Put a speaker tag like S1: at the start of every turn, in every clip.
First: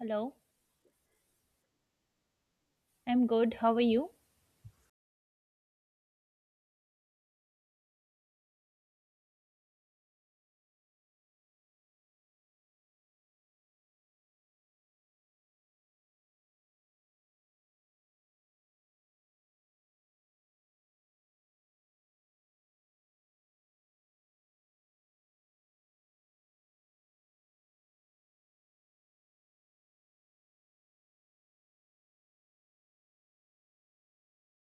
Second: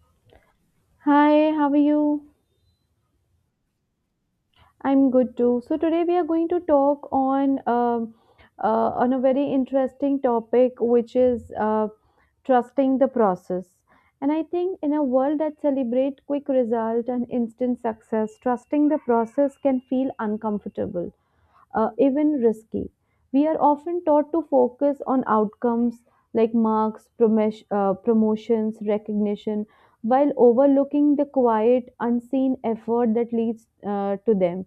S1: Hello,
S2: Hi, how are you?
S1: I'm good. How are you?
S2: I'm good too. So today we are going to talk on a very interesting topic, which is trusting the process. And I think in a world that celebrates quick result and instant success, trusting the process can feel uncomfortable, even risky. We are often taught to focus on outcomes like marks, promotions, recognition, while overlooking the quiet, unseen effort that leads, to them.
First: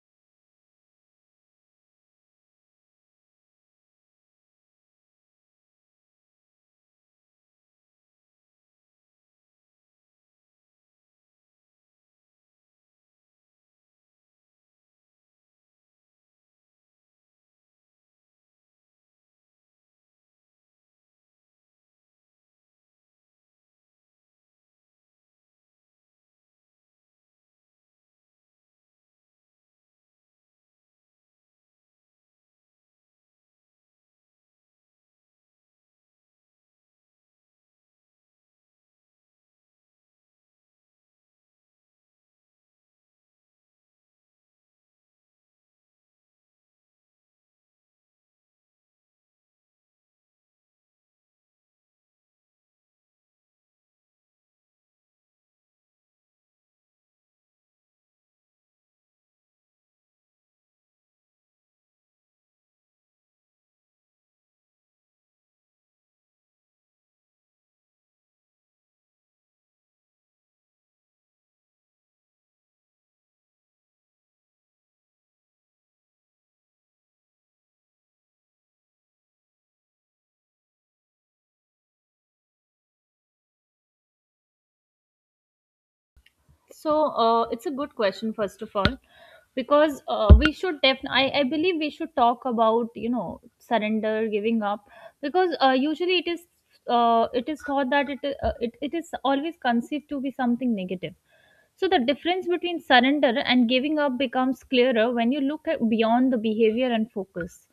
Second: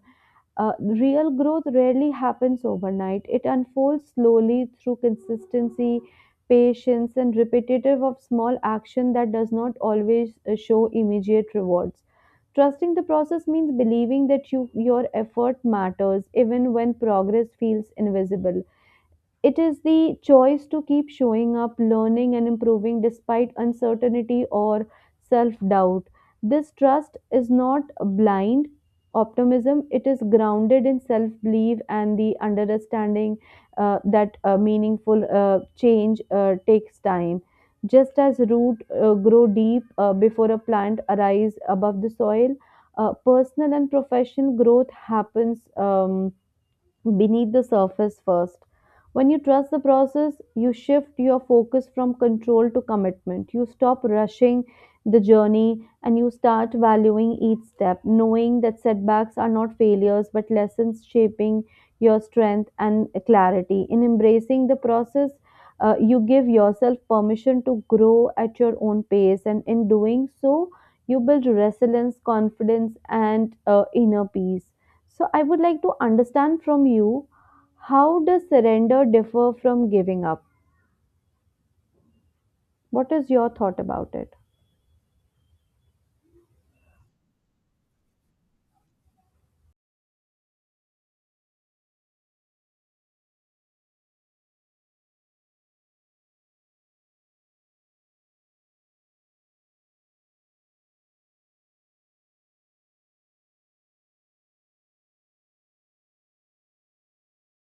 S2: Real growth rarely happens overnight. It unfolds slowly through consistency, patience, and repetitive of small action that does not always show immediate rewards. Trusting the process means believing that your effort matters even when progress feels invisible. It is the choice to keep showing up, learning, and improving despite uncertainty or self doubt. This trust is not blind optimism. It is grounded in self belief and the understanding that meaningful change takes time. Just as root grow deep before a plant arise above the soil, personal and professional growth happens, beneath the surface first. When you trust the process, you shift your focus from control to commitment. You stop rushing the journey and you start valuing each step, knowing that setbacks are not failures but lessons shaping your strength and clarity. In embracing the process, you give yourself permission to grow at your own pace, and in doing so, you build resilience, confidence, and inner peace. So, I would like to understand from you, how does surrender differ from giving up? What is your thought about it?
S1: So, it's a good question, first of all, because we should definitely, I believe we should talk about, you know, surrender, giving up, because usually it is thought that it is always conceived to be something negative. So the difference between surrender and giving up becomes clearer when you look at beyond the behavior and focus.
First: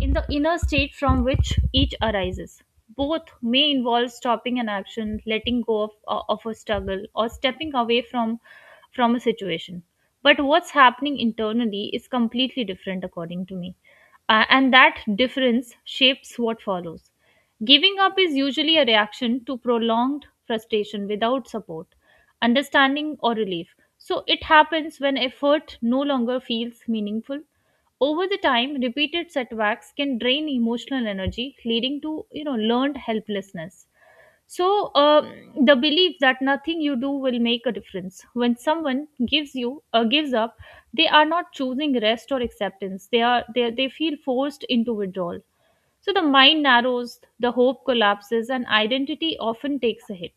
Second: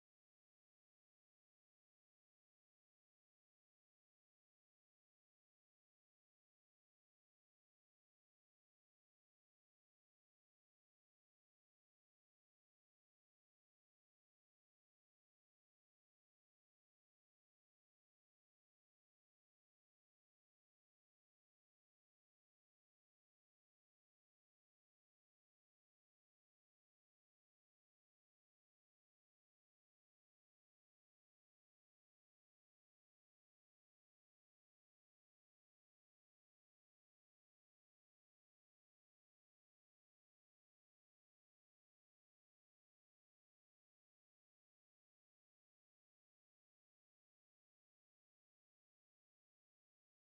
S1: In the inner state from which each arises. Both may involve stopping an action, letting go of a struggle, or stepping away from a situation. But what's happening internally is completely different, according to me. And that difference shapes what follows. Giving up is usually a reaction to prolonged frustration without support, understanding, or relief. So it happens when effort no longer feels meaningful over the time, repeated setbacks can drain emotional energy, leading to learned helplessness. So the belief that nothing you do will make a difference. When someone gives up, they are not choosing rest or acceptance. They are they feel forced into withdrawal. So the mind narrows, the hope collapses, and identity often takes a hit.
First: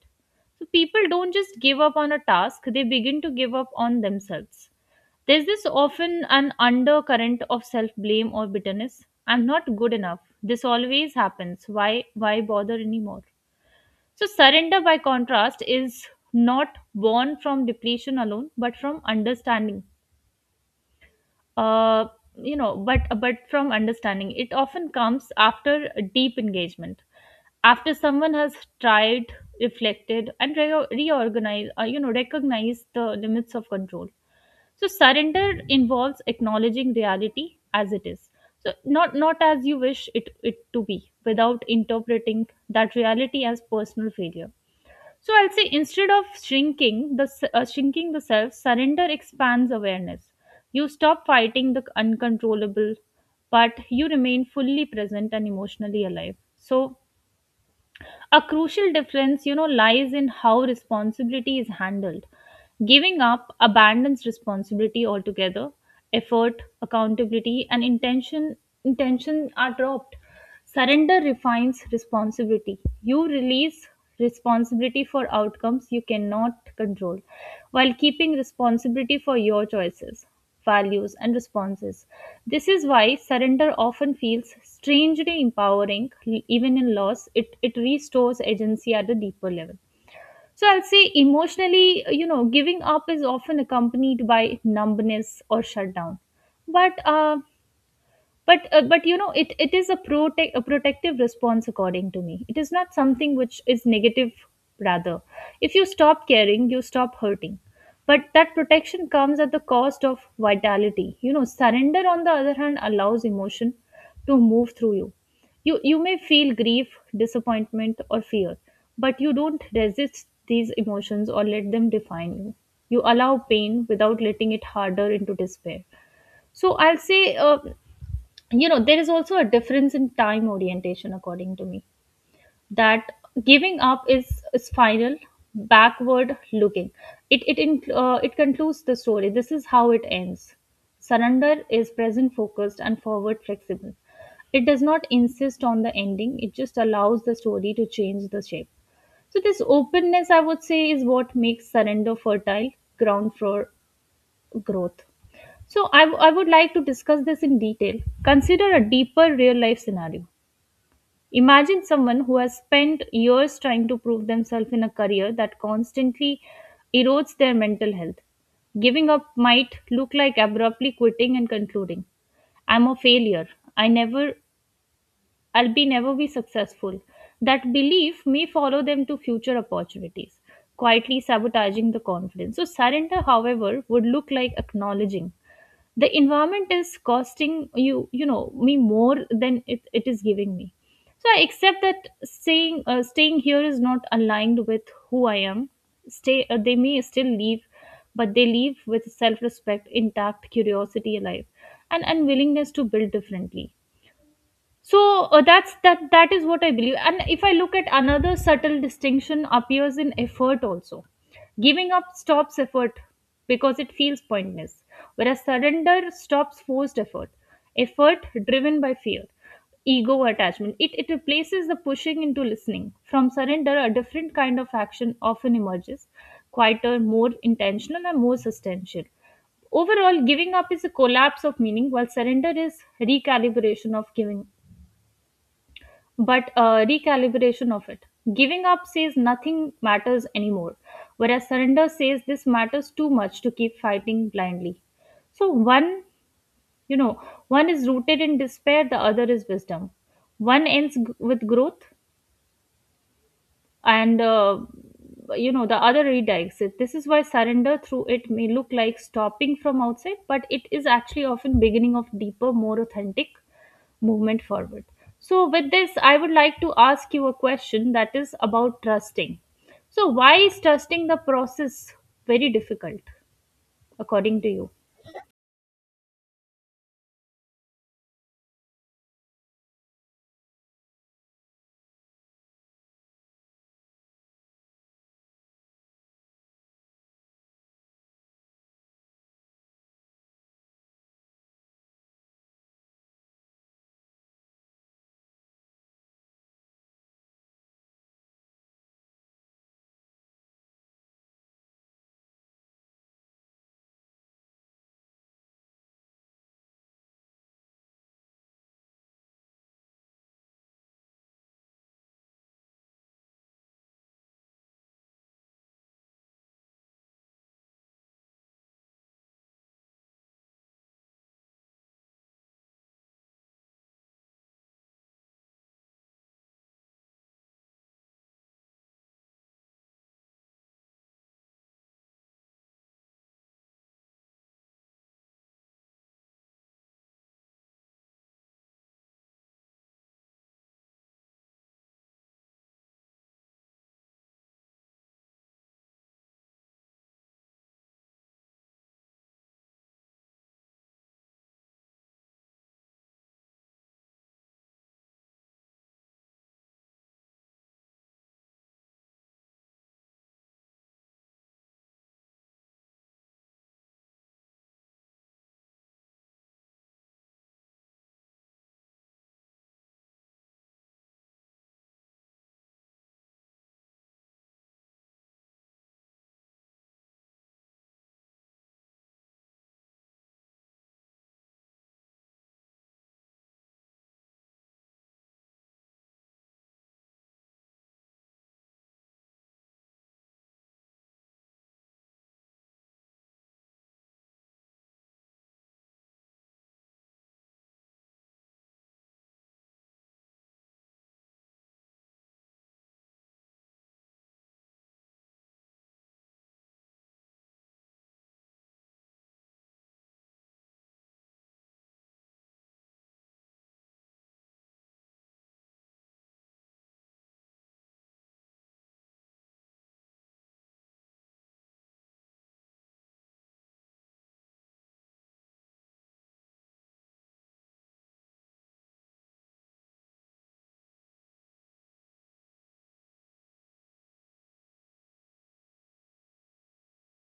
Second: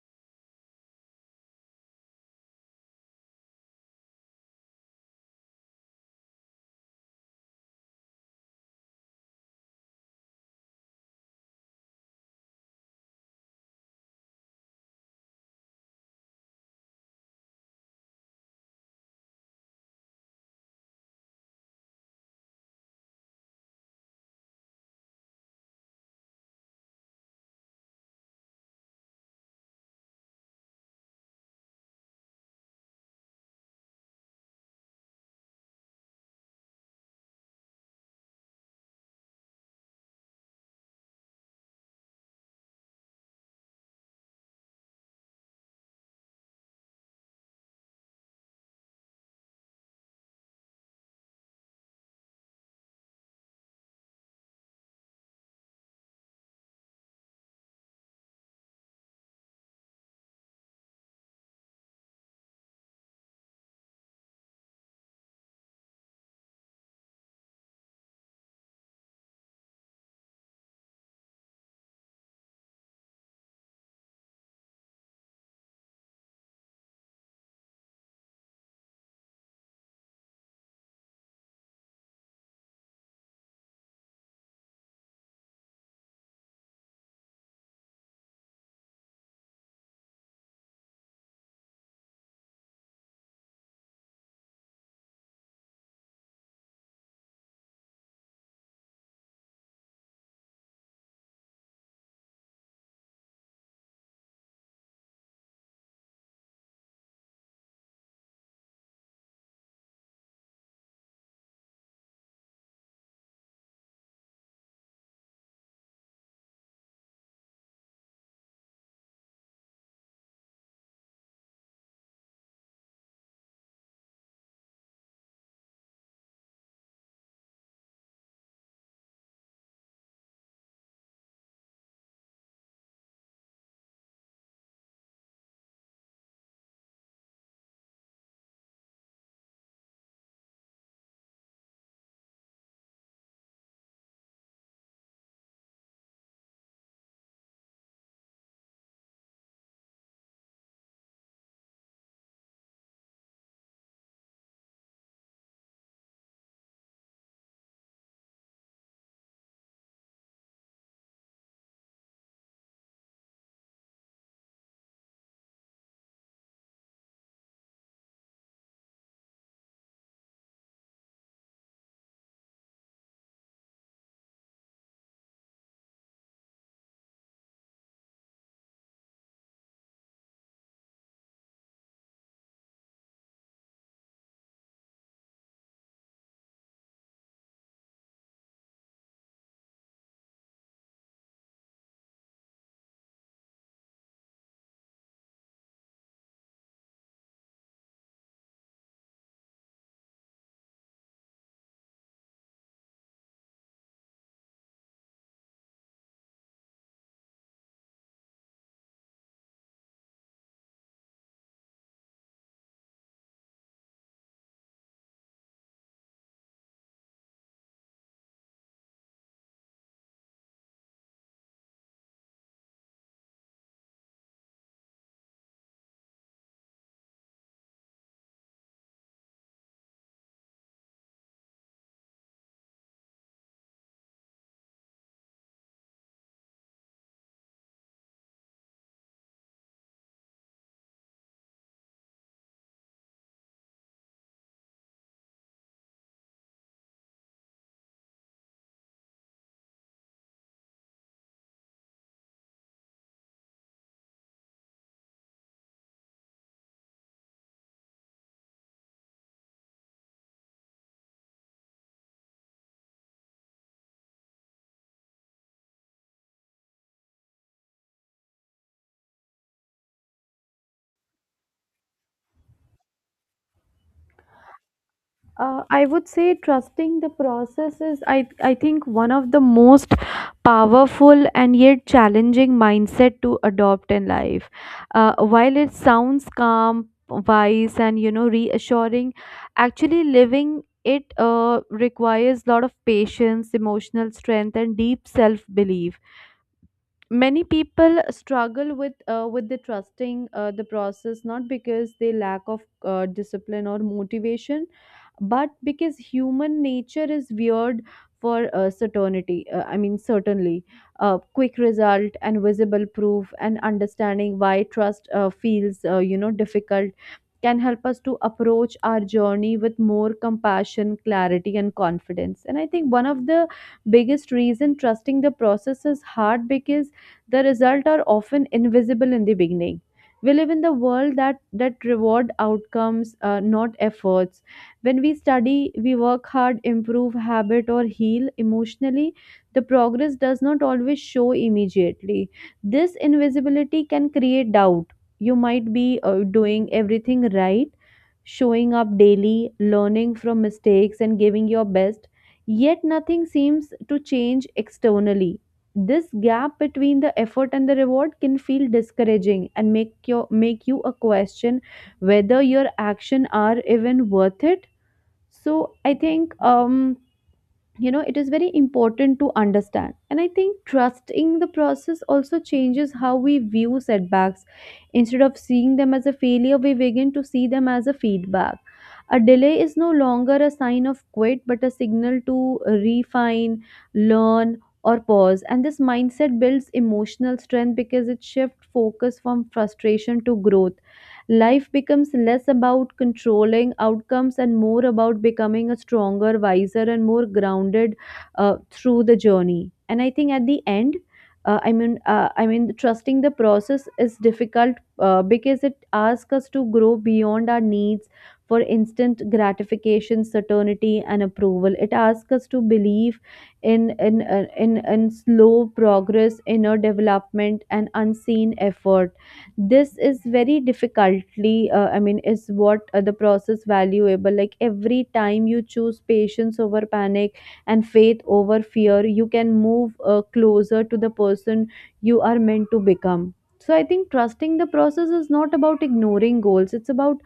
S1: So people don't just give up on a task; they begin to give up on themselves. There's this often an undercurrent of self-blame or bitterness. I'm not good enough. This always happens. Why bother anymore? So surrender by contrast is not born from depletion alone, but from understanding. Uh but from understanding. It often comes after a deep engagement. After someone has tried, reflected, and recognized the limits of control. So surrender involves acknowledging reality as it is. So not as you wish it to be, without interpreting that reality as personal failure. So I'll say instead of shrinking the self, surrender expands awareness. You stop fighting the uncontrollable, but you remain fully present and emotionally alive. So a crucial difference, you know, lies in how responsibility is handled. Giving up abandons responsibility altogether. Effort, accountability, and intention are dropped. Surrender refines responsibility. You release responsibility for outcomes you cannot control while keeping responsibility for your choices, values, and responses. This is why surrender often feels strangely empowering, even in loss. It restores agency at a deeper level. So I'll say emotionally, you know, giving up is often accompanied by numbness or shutdown. But uh, but you know it is a protective response. According to me, it is not something which is negative. Rather, if you stop caring, you stop hurting, but that protection comes at the cost of vitality. You know, surrender on the other hand allows emotion to move through you. You may feel grief, disappointment, or fear, but you don't resist these emotions or let them define you. You allow pain without letting it harder into despair. So I'll say, you know, there is also a difference in time orientation, according to me, that giving up is final, backward looking. It concludes the story. This is how it ends. Surrender is present focused and forward flexible. It does not insist on the ending. It just allows the story to change the shape. So this openness, I would say, is what makes surrender fertile ground for growth. So, I would like to discuss this in detail. Consider a deeper real life scenario. Imagine someone who has spent years trying to prove themselves in a career that constantly erodes their mental health. Giving up might look like abruptly quitting and concluding, I'm a failure. I never, I'll be never be successful. That belief may follow them to future opportunities, quietly sabotaging the confidence. So, surrender, however, would look like acknowledging the environment is costing me more than it is giving me. So I accept that, saying staying here is not aligned with who I am. Stay They may still leave, but they leave with self respect intact, curiosity alive, and unwillingness to build differently. So that's that is what I believe. And if I look at another subtle distinction, appears in effort also. Giving up stops effort because it feels pointless, whereas surrender stops forced effort, effort driven by fear, ego attachment. It replaces the pushing into listening. From surrender, a different kind of action often emerges, quieter, more intentional, and more substantial. Overall, giving up is a collapse of meaning, while surrender is recalibration of giving. But Recalibration of it. Giving up says nothing matters anymore, whereas surrender says this matters too much to keep fighting blindly. So one, you know, one is rooted in despair, the other is wisdom. One ends with growth, and the other redirects it. This is why surrender, through it may look like stopping from outside, but it is actually often beginning of deeper, more authentic movement forward. So with this I would like to ask you a question that is about trusting. So why is trusting the process very difficult according to you?
S2: I would say trusting the process is, I think, one of the most powerful and yet challenging mindset to adopt in life. While it sounds calm, wise, and reassuring, actually living it requires a lot of patience, emotional strength, and deep self belief. Many people struggle with the trusting the process, not because they lack of discipline or motivation, but because human nature is weird for certainty, I mean certainly, quick result and visible proof. And understanding why trust feels difficult can help us to approach our journey with more compassion, clarity, and confidence. And I think one of the biggest reason trusting the process is hard because the results are often invisible in the beginning. We live in the world that reward outcomes, not efforts. When we study, we work hard, improve habit, or heal emotionally, the progress does not always show immediately. This invisibility can create doubt. You might be doing everything right, showing up daily, learning from mistakes, and giving your best, yet nothing seems to change externally. This gap between the effort and the reward can feel discouraging and make you a question whether your action are even worth it. So I think, it is very important to understand. And I think trusting the process also changes how we view setbacks. Instead of seeing them as a failure, we begin to see them as a feedback. A delay is no longer a sign of quit but a signal to refine, learn, or pause. And this mindset builds emotional strength because it shifts focus from frustration to growth. Life becomes less about controlling outcomes and more about becoming a stronger, wiser, and more grounded, through the journey. And I think at the end, I mean, trusting the process is difficult because it asks us to grow beyond our needs for instant gratification, certainty, and approval. It asks us to believe in slow progress, inner development, and unseen effort. This is very difficultly, I mean, is what the process valuable. Like, every time you choose patience over panic and faith over fear, you can move closer to the person you are meant to become. So I think trusting the process is not about ignoring goals, it's about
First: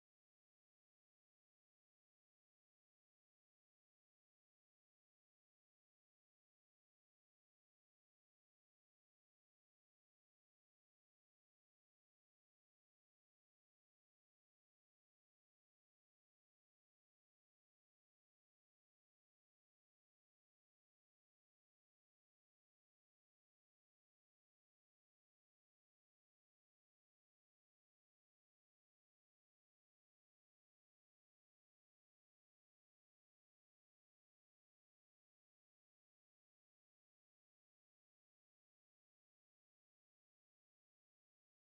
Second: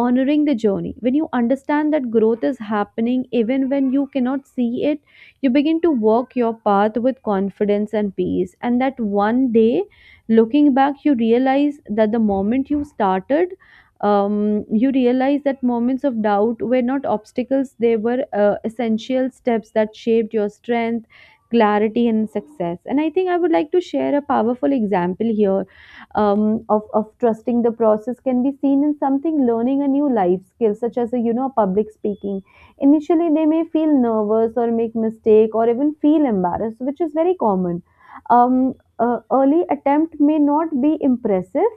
S2: honoring the journey. When you understand that growth is happening even when you cannot see it, you begin to walk your path with confidence and peace, and that one day, looking back, you realize that the moment you started, you realize that moments of doubt were not obstacles. They were essential steps that shaped your strength, clarity, and success. And I think I would like to share a powerful example here, of trusting the process can be seen in something, learning a new life skill such as, a, you know public speaking. Initially, they may feel nervous or make mistake or even feel embarrassed, which is very common. um, Early attempt may not be impressive.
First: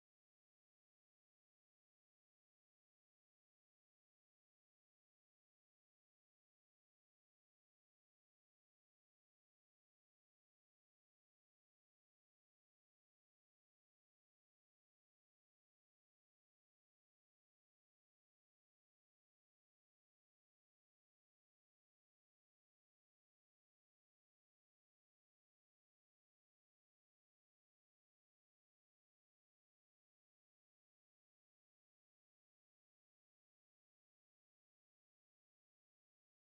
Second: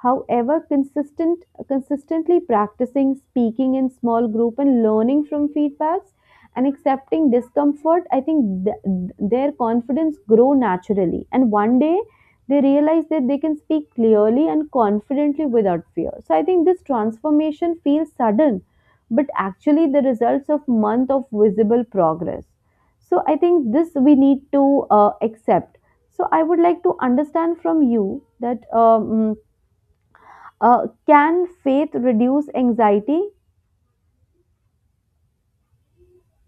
S2: However, consistently practicing speaking in small group and learning from feedbacks and accepting discomfort, I think their confidence grow naturally, and one day they realize that they can speak clearly and confidently without fear. So I think this transformation feels sudden, but actually the results of month of visible progress. So I think this we need to accept. So I would like to understand from you that, can faith reduce anxiety?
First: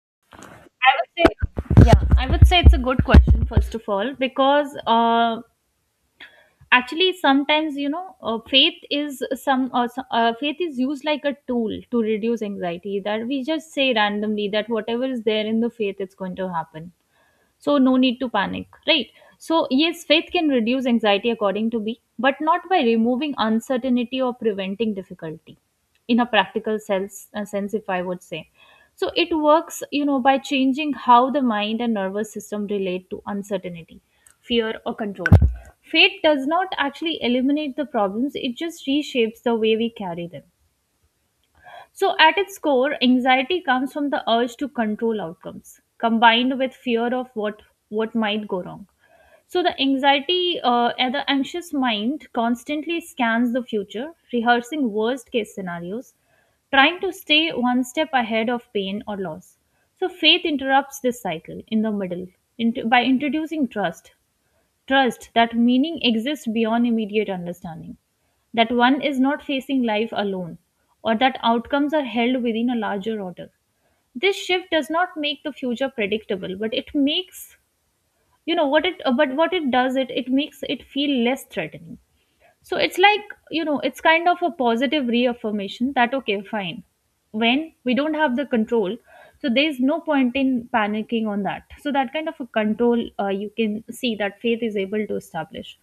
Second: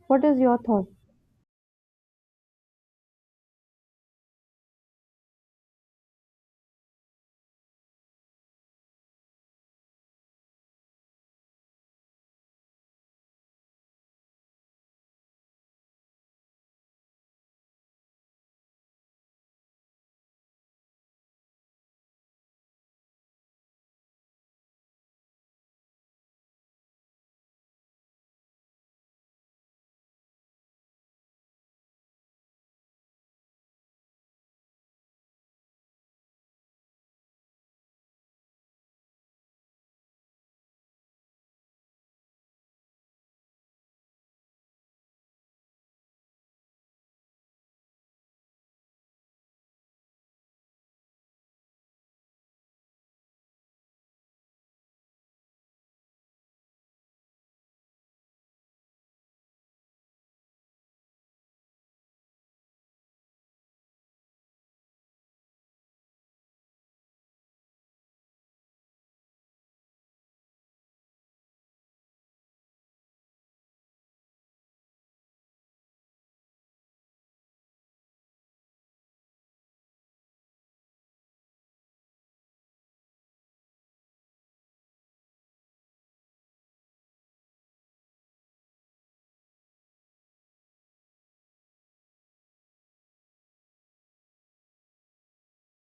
S2: What is your thought?
S1: I would say, yeah, I would say it's a good question first of all, because actually sometimes, you know, faith is faith is used like a tool to reduce anxiety, that we just say randomly that whatever is there in the faith, it's going to happen, so no need to panic, right? So yes, faith can reduce anxiety, according to me, but not by removing uncertainty or preventing difficulty in a practical sense, if I would say. So it works, you know, by changing how the mind and nervous system relate to uncertainty, fear, or control. Fate does not actually eliminate the problems. It just reshapes the way we carry them. So, at its core, anxiety comes from the urge to control outcomes, combined with fear of what might go wrong. So, the anxiety, and the anxious mind constantly scans the future, rehearsing worst case scenarios, trying to stay one step ahead of pain or loss. So, faith interrupts this cycle in the middle by introducing trust. Trust that meaning exists beyond immediate understanding, that one is not facing life alone, or that outcomes are held within a larger order. This shift does not make the future predictable, but it makes you know what it but what it does, it makes it feel less threatening. So it's like, you know, it's kind of a positive reaffirmation that okay, fine, when we don't have the control, so there's no point in panicking on that. So that kind of a control, you can see that faith is able to establish.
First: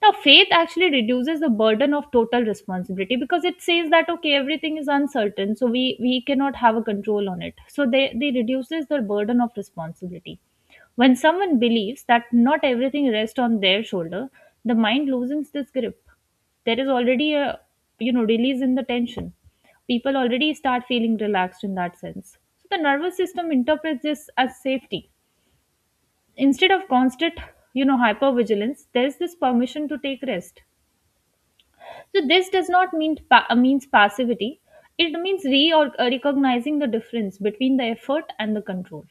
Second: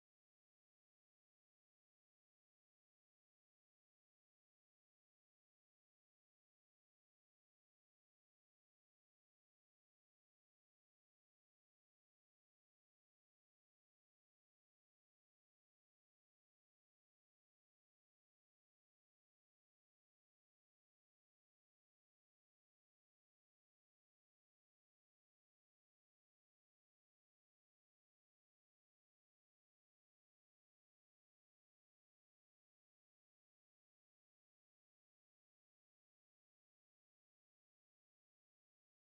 S1: Now, faith actually reduces the burden of total responsibility, because it says that okay, everything is uncertain, so we cannot have a control on it. So they reduces the burden of responsibility. When someone believes that not everything rests on their shoulder, the mind loosens this grip. There is already a, you know, release in the tension. People already start feeling relaxed in that sense. So the nervous system interprets this as safety. Instead of constant, you know, hypervigilance, there's this permission to take rest. So this does not mean pa- means passivity. It means recognizing the difference between the effort and the control.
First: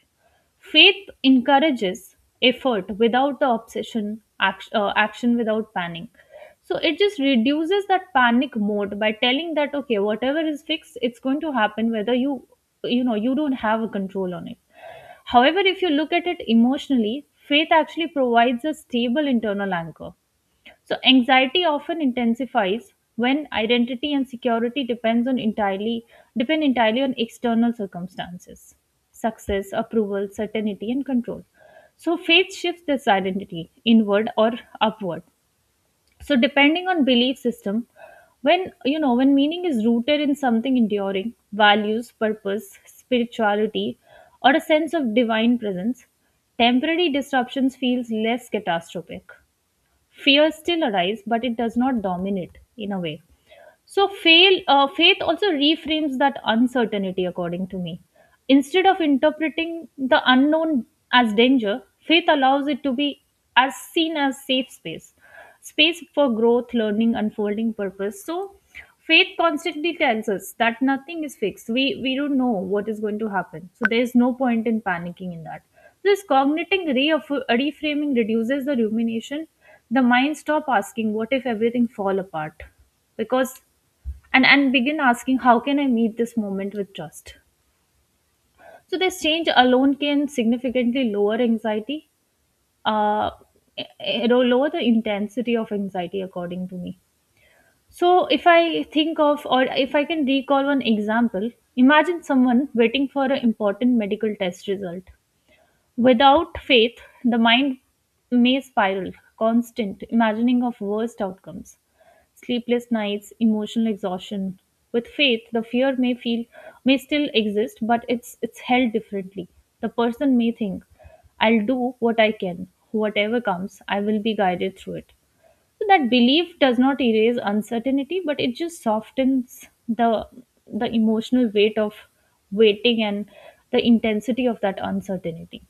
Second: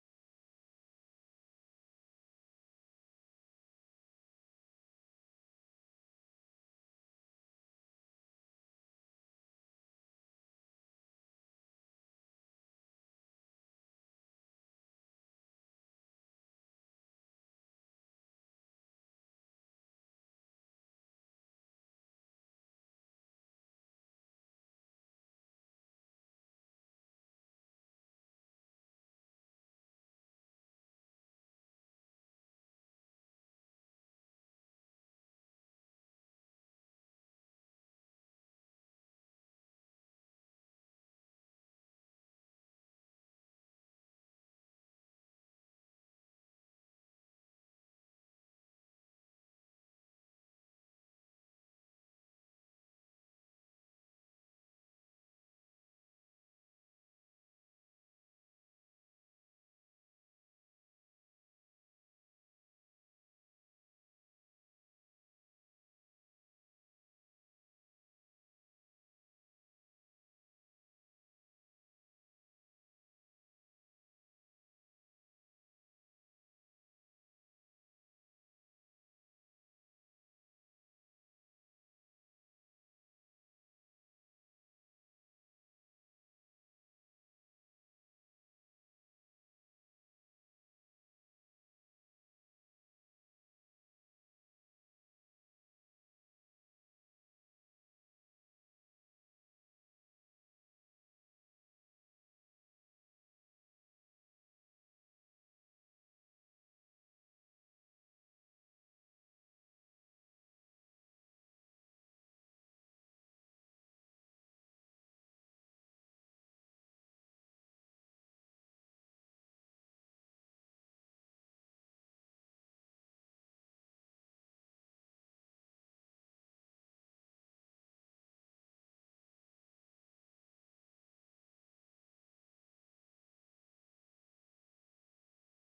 S1: Faith encourages effort without the obsession, action without panic. So it just reduces that panic mode by telling that okay, whatever is fixed, it's going to happen, whether you, you know, you don't have a control on it. However, if you look at it emotionally, faith actually provides a stable internal anchor. So anxiety often intensifies when identity and security depend entirely on external circumstances, success, approval, certainty, and control. So faith shifts this identity inward or upward. So depending on belief system, when, you know, when meaning is rooted in something enduring, values, purpose, spirituality, or a sense of divine presence, temporary disruptions feels less catastrophic. Fear still arises, but it does not dominate in a way. So faith also reframes that uncertainty, according to me. Instead of interpreting the unknown as danger, faith allows it to be as seen as safe space, space for growth, learning, unfolding purpose. So faith constantly tells us that nothing is fixed. We don't know what is going to happen, so there is no point in panicking in that. This cognitive reframing reduces the rumination. The mind stop asking what if everything fall apart, because and begin asking how can I meet this moment with trust. So this change alone can significantly lower anxiety, uh, lower the intensity of anxiety, according to me. So, if I think of or if I can recall one example, imagine someone waiting for an important medical test result. Without faith, the mind may spiral, constant imagining of worst outcomes, sleepless nights, emotional exhaustion. With faith, the fear may feel may still exist, but it's held differently. The person may think, I'll do what I can. Whatever comes, I will be guided through it. So that belief does not erase uncertainty, but it just softens the emotional weight of waiting and the intensity of that uncertainty.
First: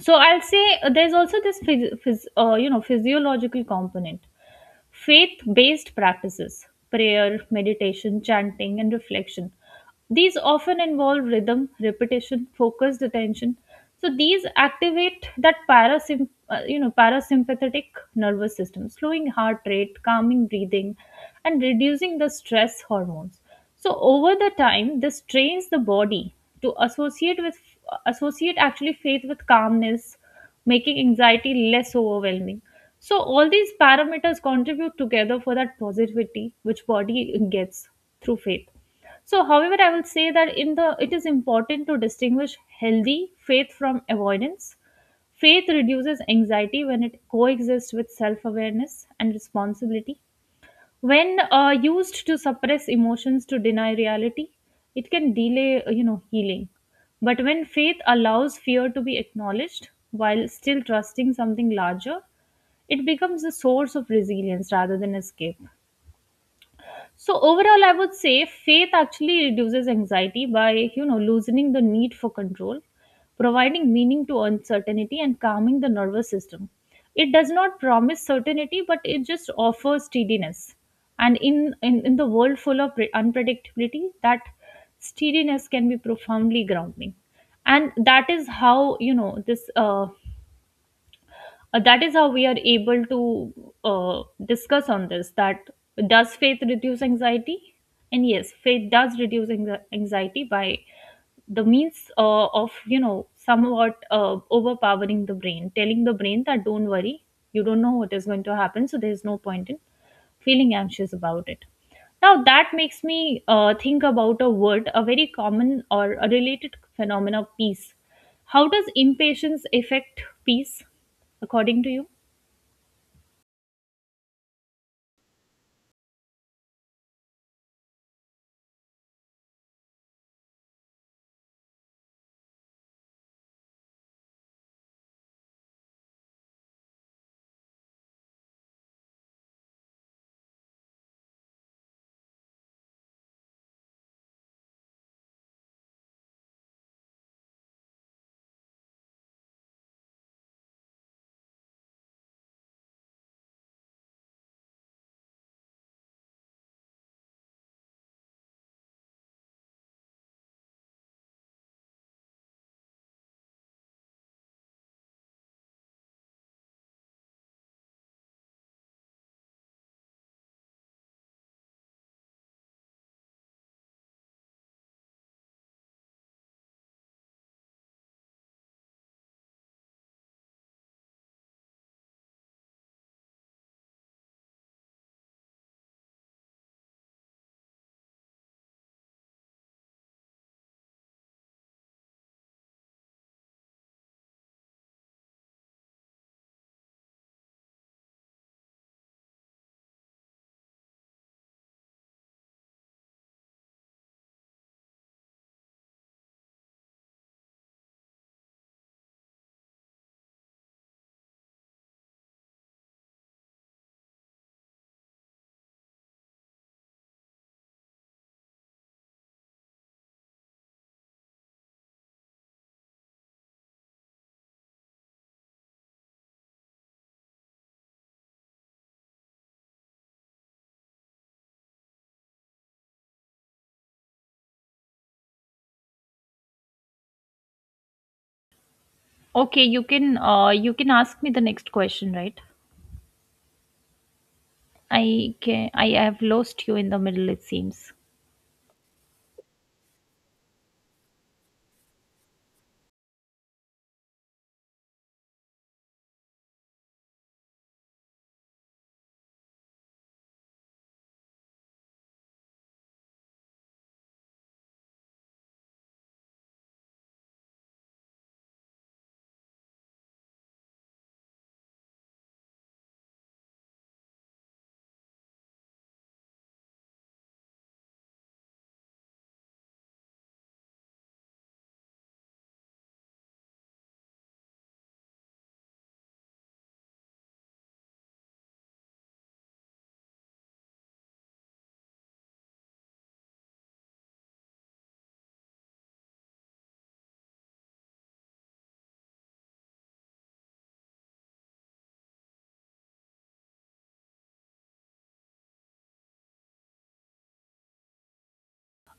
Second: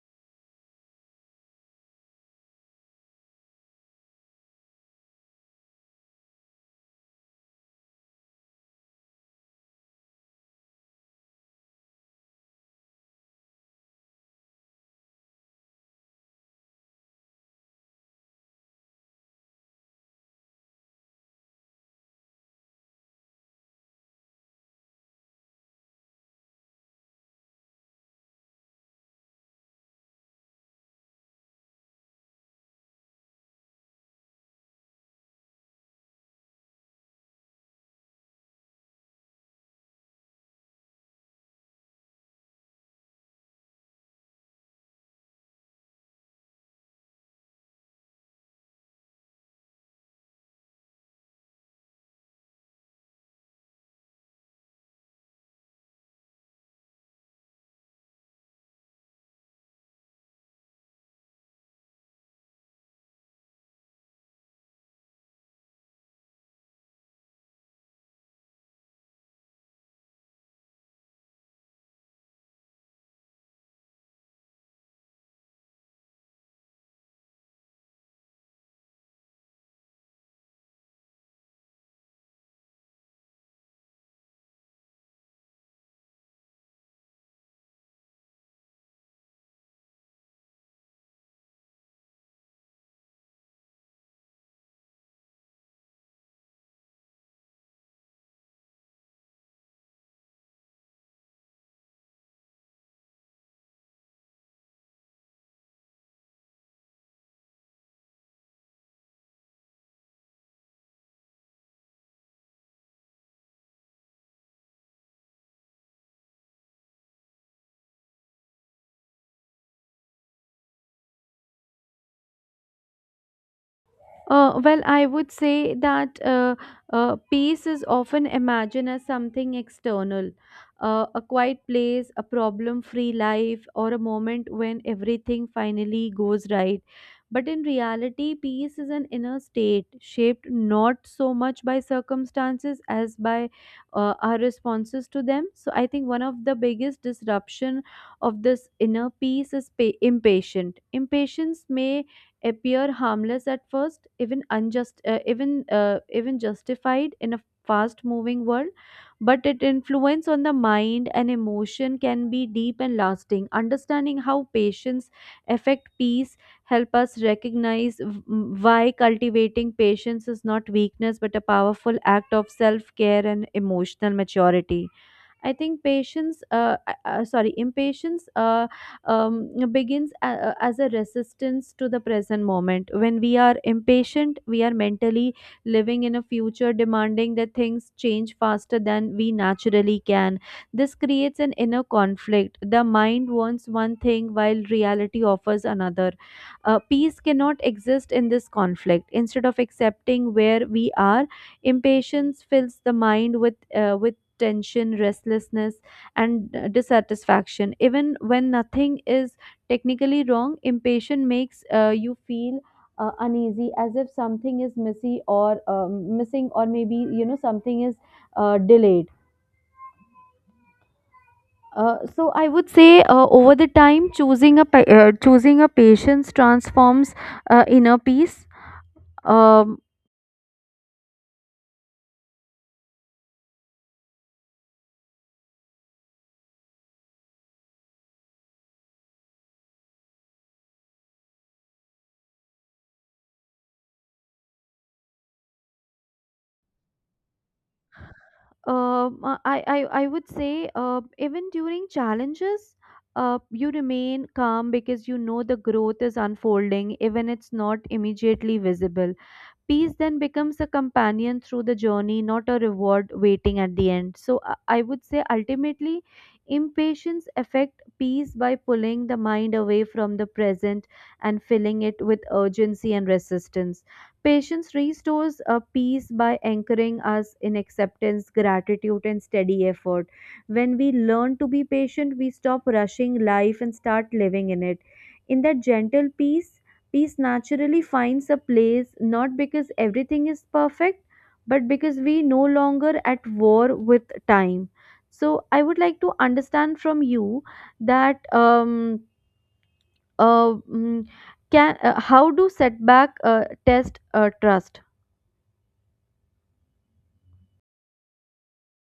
S1: So I'll say there's also this physiological component. Faith based practices, prayer, meditation, chanting, and reflection, these often involve rhythm, repetition, focused attention. So these activate that parasympathetic nervous system, slowing heart rate, calming breathing, and reducing the stress hormones. So over the time, this trains the body to associate actually faith with calmness, making anxiety less overwhelming. So all these parameters contribute together for that positivity which body gets through faith. So, however, I will say that in the it is important to distinguish healthy faith from avoidance. Faith reduces anxiety when it coexists with self awareness and responsibility, when used to suppress emotions to deny reality, it can delay healing, but when faith allows fear to be acknowledged while still trusting something larger, it becomes a source of resilience rather than escape. So overall, I would say faith actually reduces anxiety by loosening the need for control, providing meaning to uncertainty, and calming the nervous system. It does not promise certainty, but it just offers steadiness. And in the world full of unpredictability, that steadiness can be profoundly grounding. And that is how you know this. That is how we are able to discuss on this, that does faith reduce anxiety, and yes, faith does reduce anxiety by the means of somewhat overpowering the brain, telling the brain that don't worry, you don't know what is going to happen, so there's no point in feeling anxious about it. Now that makes me think about a word, a very common or a related phenomena, peace. How does impatience affect peace according to you?
S2: Well, I would say that peace is often imagined as something external, a quiet place, a problem free life, or a moment when everything finally goes right. But in reality, peace is an inner state shaped not so much by circumstances as by our responses to them. So I think one of the biggest disruption of this inner peace is impatient. Impatience may appear harmless at first, even unjust, even justified in a fast-moving world. But its influence on the mind and emotion can be deep and lasting. Understanding how patience affect peace help us recognize why cultivating patience is not weakness but a powerful act of self-care and emotional maturity. I think patience, sorry, impatience, begins as a resistance to the present moment. When we are impatient, we are mentally living in a future demanding that things change faster than we naturally can. This creates an inner conflict. The mind wants one thing while reality offers another. Peace cannot exist in this conflict. Instead of accepting where we are, impatience fills the mind with tension, restlessness, and dissatisfaction. Even when nothing is technically wrong, impatience makes you feel uneasy, as if something is missy or missing, or maybe something is delayed. So I would say over the time, choosing a patience transforms inner peace. Um
S1: Okay, you can ask me the next question, right? I have lost you in the middle, it seems.
S2: I would say even during challenges, you remain calm because the growth is unfolding, even it's not immediately visible. Peace then becomes a companion through the journey, not a reward waiting at the end. So I would say ultimately, impatience affect peace by pulling the mind away from the present and filling it with urgency and resistance. Patience restores a peace by anchoring us in acceptance, gratitude, and steady effort. When we learn to be patient, we stop rushing life and start living in it. In that gentle peace, peace naturally finds a place, not because everything is perfect, but because we no longer at war with time. So I would like to understand from you that, mm, can how do setback test trust?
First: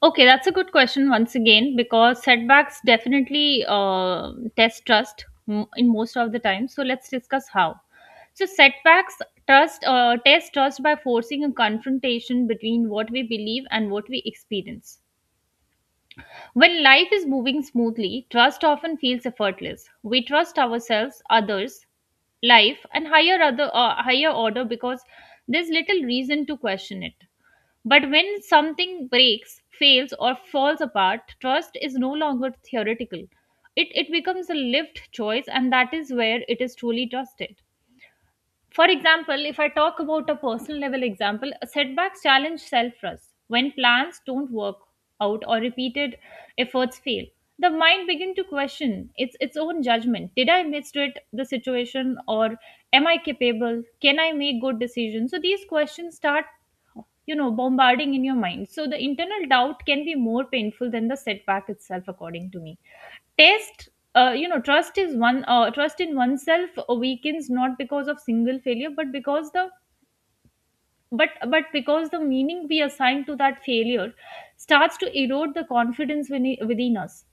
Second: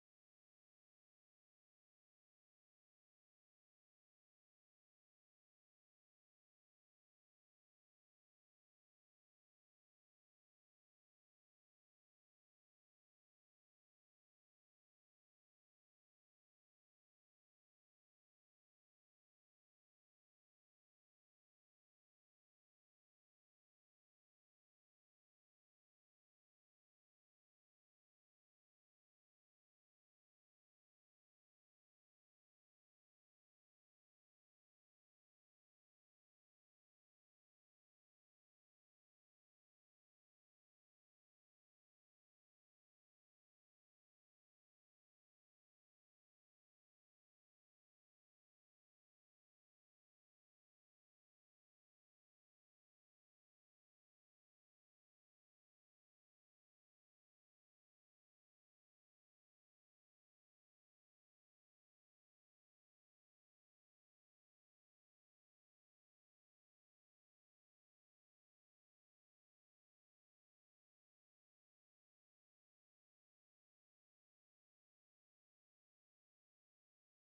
S1: Okay, that's a good question once again, because setbacks definitely test trust in most of the time. So let's discuss how. So setbacks trust test trust by forcing a confrontation between what we believe and what we experience. When life is moving smoothly, trust often feels effortless. We trust ourselves, others, life, and higher order, because there's little reason to question it. But when something breaks, fails, or falls apart, trust is no longer theoretical. It becomes a lived choice, and that is where it is truly trusted. For example, if I talk about a personal level example, setbacks challenge self trust. When plans don't work out or repeated efforts fail, the mind begin to question its own judgment. Did I misread the situation, or am I capable? Can I make good decisions? So these questions start bombarding in your mind, so the internal doubt can be more painful than the setback itself, according to me. Test. Trust is one, trust in oneself weakens not because of single failure, but because the meaning we assign to that failure starts to erode the confidence within us.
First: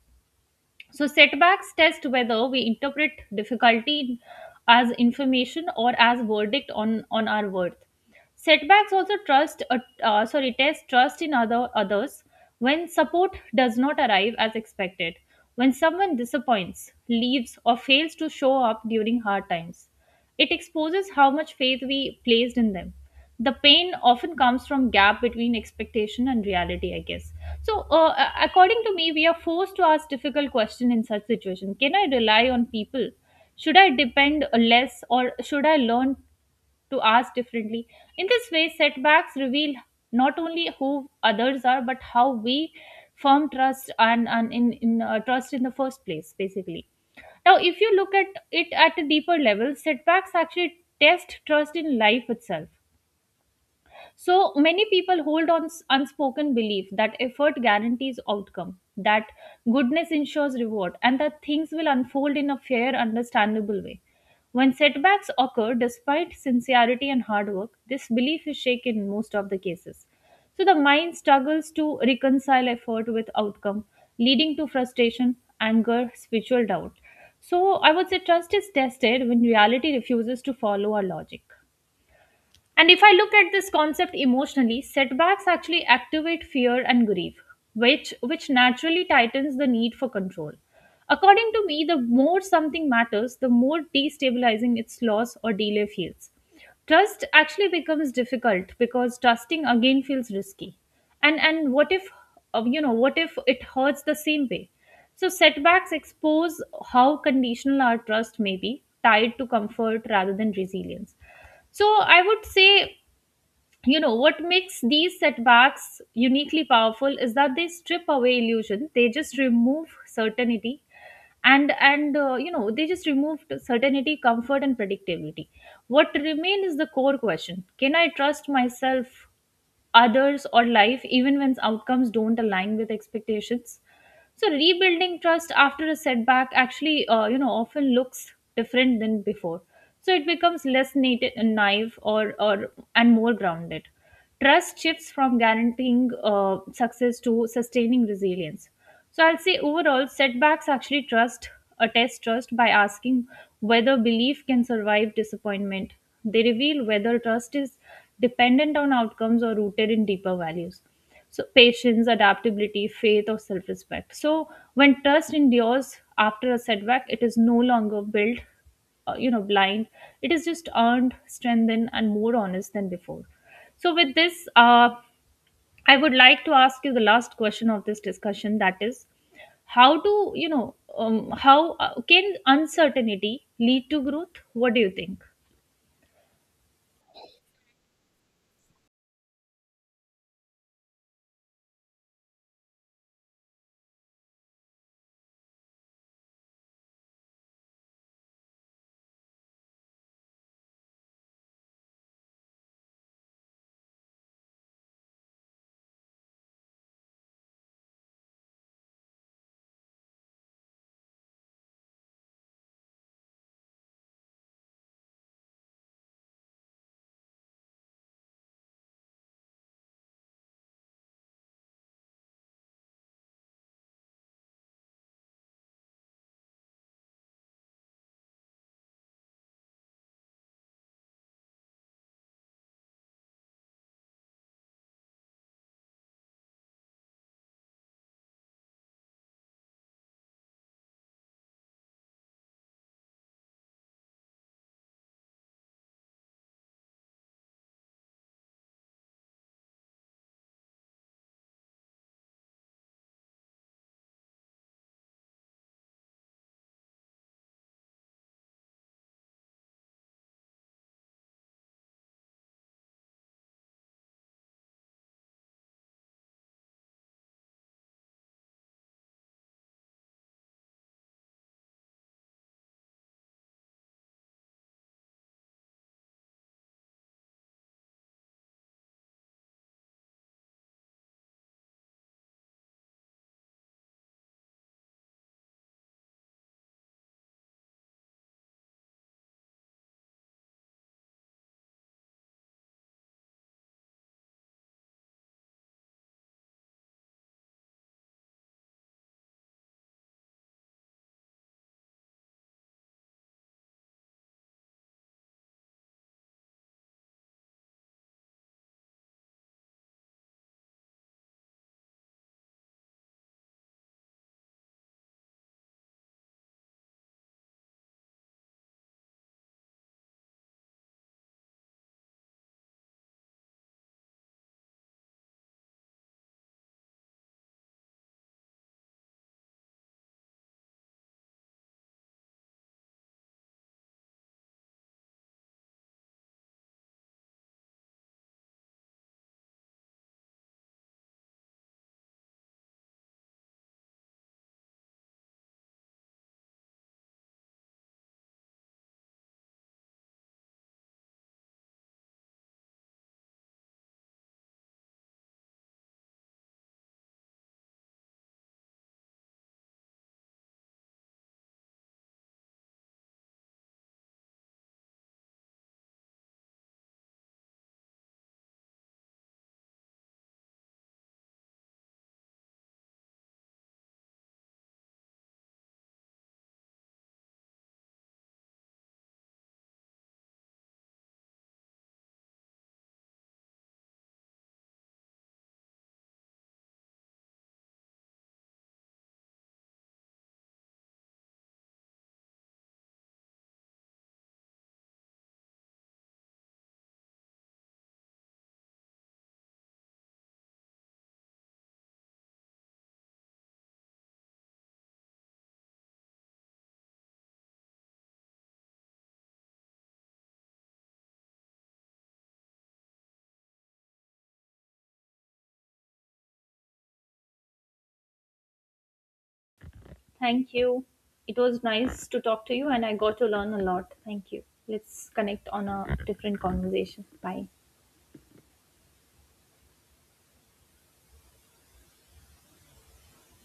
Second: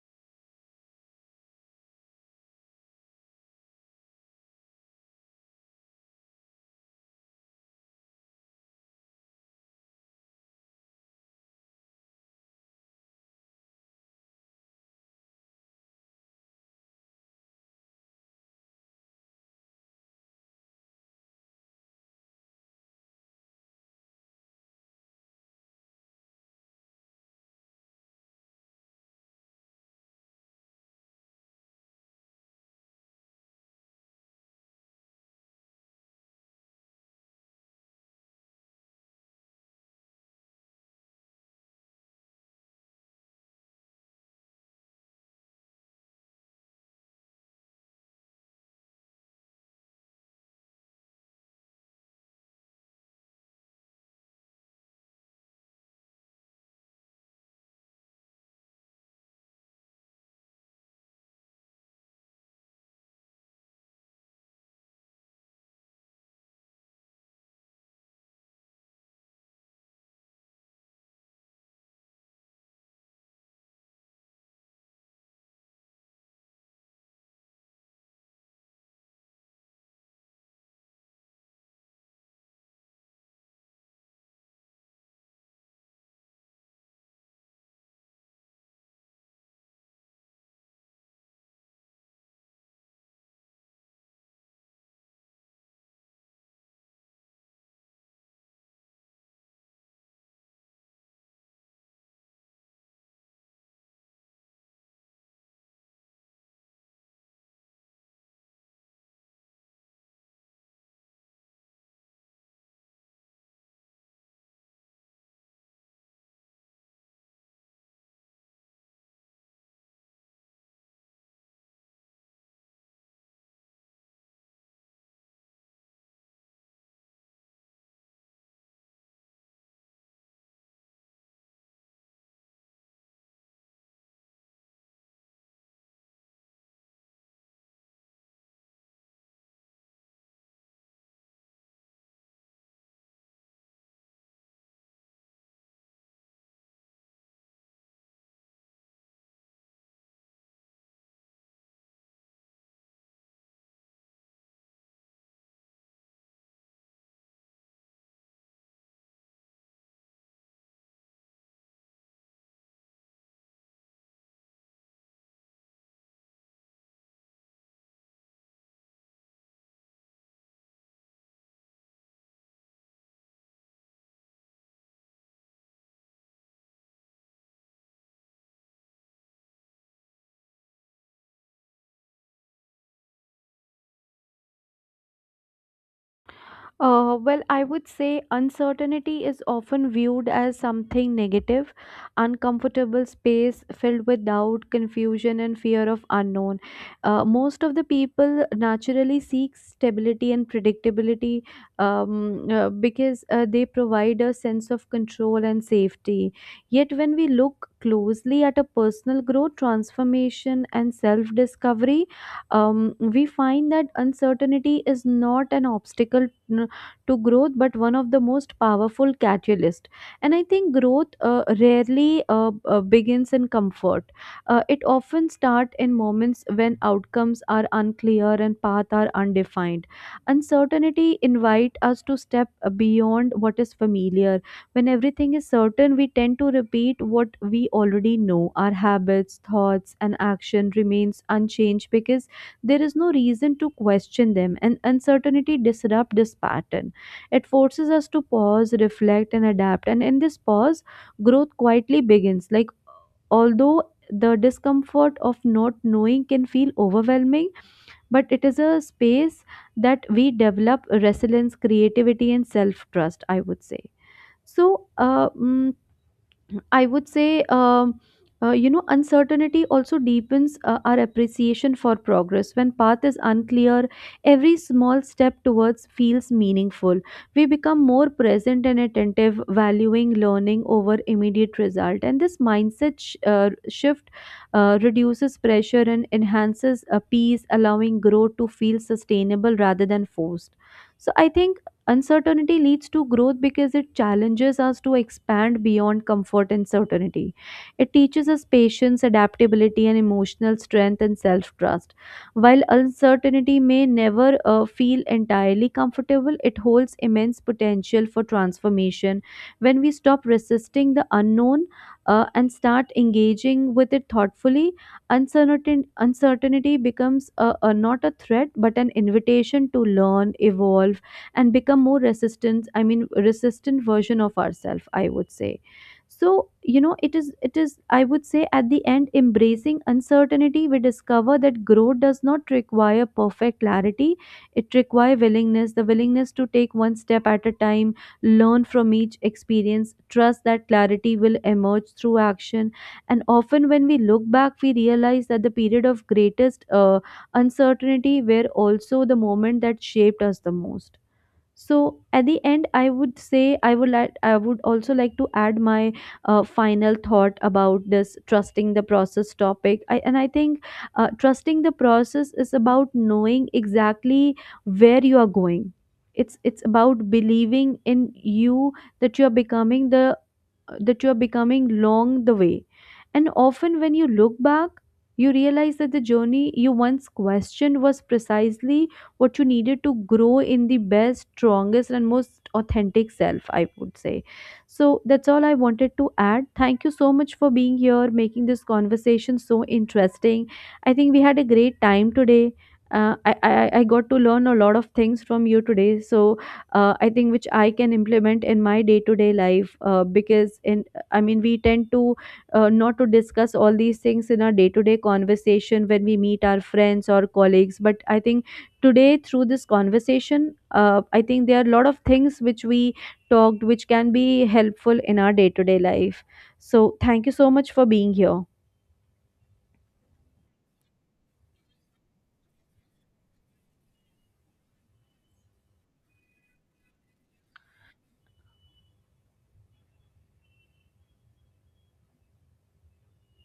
S1: So setbacks test whether we interpret difficulty as information or as verdict on our worth. Setbacks also test trust in others when support does not arrive as expected, when someone disappoints, leaves, or fails to show up during hard times. It exposes how much faith we placed in them. The pain often comes from gap between expectation and reality, I guess. So, according to me, we are forced to ask difficult question in such situation. Can I rely on people? Should I depend less, or should I learn to ask differently? In this way, setbacks reveal not only who others are, but how we form trust and in trust in the first place, basically. Now, if you look at it at a deeper level, setbacks actually test trust in life itself. So many people hold on unspoken belief that effort guarantees outcome, that goodness ensures reward, and that things will unfold in a fair, understandable way. When setbacks occur, despite sincerity and hard work, this belief is shaken in most of the cases. So the mind struggles to reconcile effort with outcome, leading to frustration, anger, spiritual doubt. So I would say trust is tested when reality refuses to follow our logic. And if I look at this concept emotionally, setbacks actually activate fear and grief, which naturally tightens the need for control. According to me, the more something matters, the more destabilizing its loss or delay feels. Trust actually becomes difficult because trusting again feels risky. And what if what if it hurts the same way? So setbacks expose how conditional our trust may be, tied to comfort rather than resilience. So I would say, what makes these setbacks uniquely powerful is that they strip away illusion. They just remove certainty, and they just removed certainty, comfort, and predictability. What remain is the core question: Can I trust myself, others, or life, even when outcomes don't align with expectations? So rebuilding trust after a setback actually, often looks different than before. So it becomes less naive or and more grounded. Trust shifts from guaranteeing success to sustaining resilience. So I'll say overall, setbacks actually trust a test trust by asking whether belief can survive disappointment. They reveal whether trust is dependent on outcomes or rooted in deeper values. So patience, adaptability, faith, or self-respect. So when trust endures after a setback, it is no longer built, blind. It is just earned, strengthened, and more honest than before. So with this, I would like to ask you the last question of this discussion, that is, how do you know how can uncertainty lead to growth? What do you think?
S2: Well, I would say uncertainty is often viewed as something negative, uncomfortable space filled with doubt, confusion, and fear of unknown. Most of the people naturally seek stability and predictability, because they provide a sense of control and safety. Yet, when we look closely at a personal growth, transformation, and self discovery, we find that uncertainty is not an obstacle to growth but one of the most powerful catalyst. And I think growth rarely begins in comfort. It often starts in moments when outcomes are unclear and paths are undefined. Uncertainty invite us to step beyond what is familiar. When everything is certain, we tend to repeat what we already know. Our habits, thoughts, and action remains unchanged because there is no reason to question them. And uncertainty disrupt this pattern. It forces us to pause, reflect, and adapt. And in this pause, growth quietly begins. Like, although the discomfort of not knowing can feel overwhelming, but it is a space that we develop resilience, creativity, and self trust, I would say. So, uh, mm, I would say, uncertainty also deepens our appreciation for progress. When path is unclear, every small step towards feels meaningful. We become more present and attentive, valuing learning over immediate result. And this mindset shift reduces pressure and enhances peace, allowing growth to feel sustainable rather than forced. So I think uncertainty leads to growth because it challenges us to expand beyond comfort and certainty. It teaches us patience, adaptability, and emotional strength and self trust. While uncertainty may never feel entirely comfortable, it holds immense potential for transformation. When we stop resisting the unknown, and start engaging with it thoughtfully, uncertainty becomes, not a threat but an invitation to learn, evolve, and become more resistant, I mean resistant version of ourselves, I would say. So, it is, I would say, at the end, embracing uncertainty, we discover that growth does not require perfect clarity. It requires willingness, the willingness to take one step at a time, learn from each experience, trust that clarity will emerge through action. And often when we look back, we realize that the period of greatest uncertainty were also the moment that shaped us the most. So at the end, I would say, I would also like to add my final thought about this trusting the process topic. And I think trusting the process is about knowing exactly where you are going. It's, about believing in you, that you are becoming the that you are becoming along the way. And often, when you look back, you realize that the journey you once questioned was precisely what you needed to grow in the best, strongest, and most authentic self, I would say. So, that's all I wanted to add. Thank you so much for being here, making this conversation so interesting. I think we had a great time today. I got to learn a lot of things from you today. So, I think which I can implement in my day to day life, because in I mean we tend to, not to discuss all these things in our day to day conversation when we meet our friends or colleagues. But I think today through this conversation, I think there are a lot of things which we talked which can be helpful in our day to day life. So thank you so much for being here.
S1: Thank you. It was nice to talk to you, and I got to learn a lot. Thank you. Let's connect on a different conversation. Bye.